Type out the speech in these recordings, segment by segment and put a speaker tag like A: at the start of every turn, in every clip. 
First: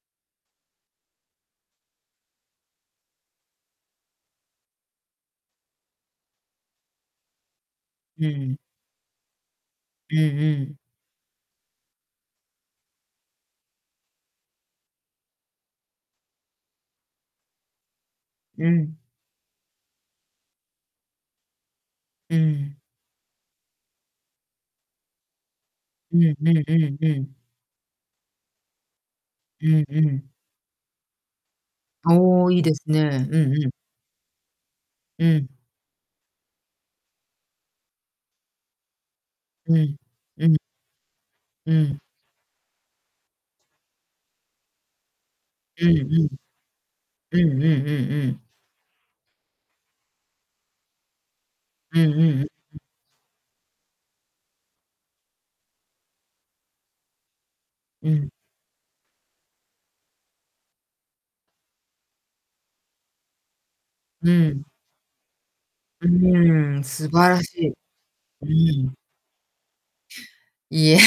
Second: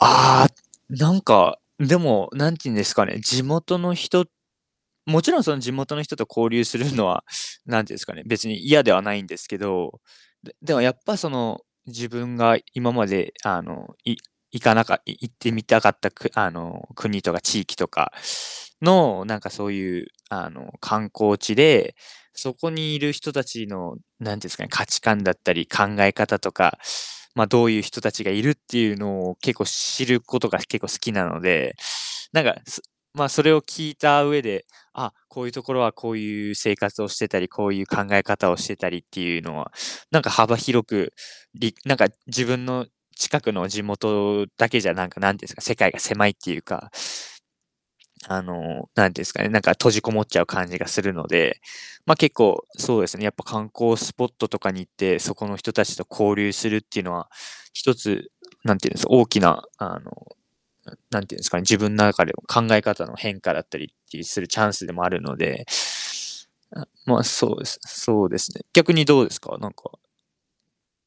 A: ああ、なんか、でも、なんていうんですかね、地元の人もちろんその地元の人と交流するのは、なんて言うんすかね、
B: う
A: 別
B: ん。
A: に嫌ではないんですけど、
B: うんう
A: でで
B: ん。
A: もやっぱその、自分が今まであの、い行かなかっい行ってみたかったくあの、国とか地域とか
B: うん。
A: の、なんかそういう、あの観光地で、
B: う
A: そこ
B: ん。
A: にいる人たちの、なんていうんですかね、価値観だったり考え
B: うんう
A: 方と
B: んう
A: か、
B: んうん。
A: ま、どういう人たちがいるっていうのを結構
B: うんう
A: 知る
B: ん。
A: ことが結構好きなので、な
B: お
A: ん
B: お、
A: か、
B: いいで
A: す
B: すね。
A: ま、
B: う
A: そ
B: ん
A: れを
B: うん。
A: 聞いた上で、あ、
B: う
A: こう
B: ん。
A: いうところはこういう生活をしてたり、こういう考え方をしてたりっていうのは、
B: うん、
A: なんか
B: う
A: 幅
B: ん。
A: 広く、
B: う
A: りなん
B: ん。
A: か自分の近くの地元だけじゃなんか、なんていうんですか、世
B: う
A: 界
B: ん
A: が
B: う
A: 狭
B: ん。
A: いっていうか
B: うんうんうんうん。
A: あの、なんていうんですかね、なんか閉じこもっちゃう感じがするので、
B: うんう
A: ま、
B: ん
A: 結
B: う
A: 構
B: ん。
A: そうですね、やっぱ観光スポットとかに行って、そこの人たちと交流するっていうのは、一
B: うん。
A: つ、なんていうんです、大きなあの、なんていうんですかね、自分の中で考え方の変化だったりっていう
B: う
A: するチャ
B: ん。
A: ンスでもあるので
B: うーん、
A: あ、
B: 素
A: ま、
B: 晴ら
A: そう
B: し
A: で
B: い。
A: す、そうで
B: う
A: すね。逆
B: ん。
A: にどうですか？なんか
B: いや、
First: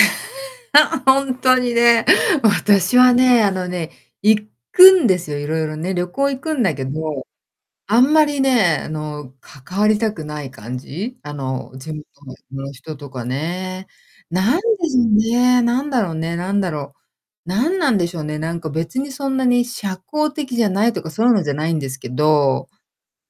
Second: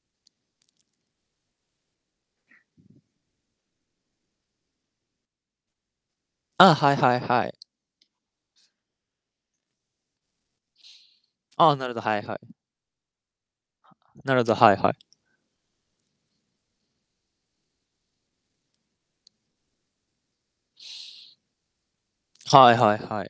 B: ほんとにね。私はね、あのね、行くんですよ、いろいろね、旅行行くん
A: あ
B: だ
A: あ、
B: け
A: はいはい
B: ど、
A: はい。
B: あんまりね、あの、関わりたくない感じ、あの、
A: あ、な
B: 地
A: るほど、
B: 元
A: はいはい。
B: の人とかね。
A: なるほ
B: な
A: ど、
B: ん
A: はい
B: で
A: はい。
B: しょうね、何だろうね、何だろう。何なんでしょうね、なんか別にそんなに社交的じゃないとか、そういうのじゃないんですけど。
A: はいはいはい。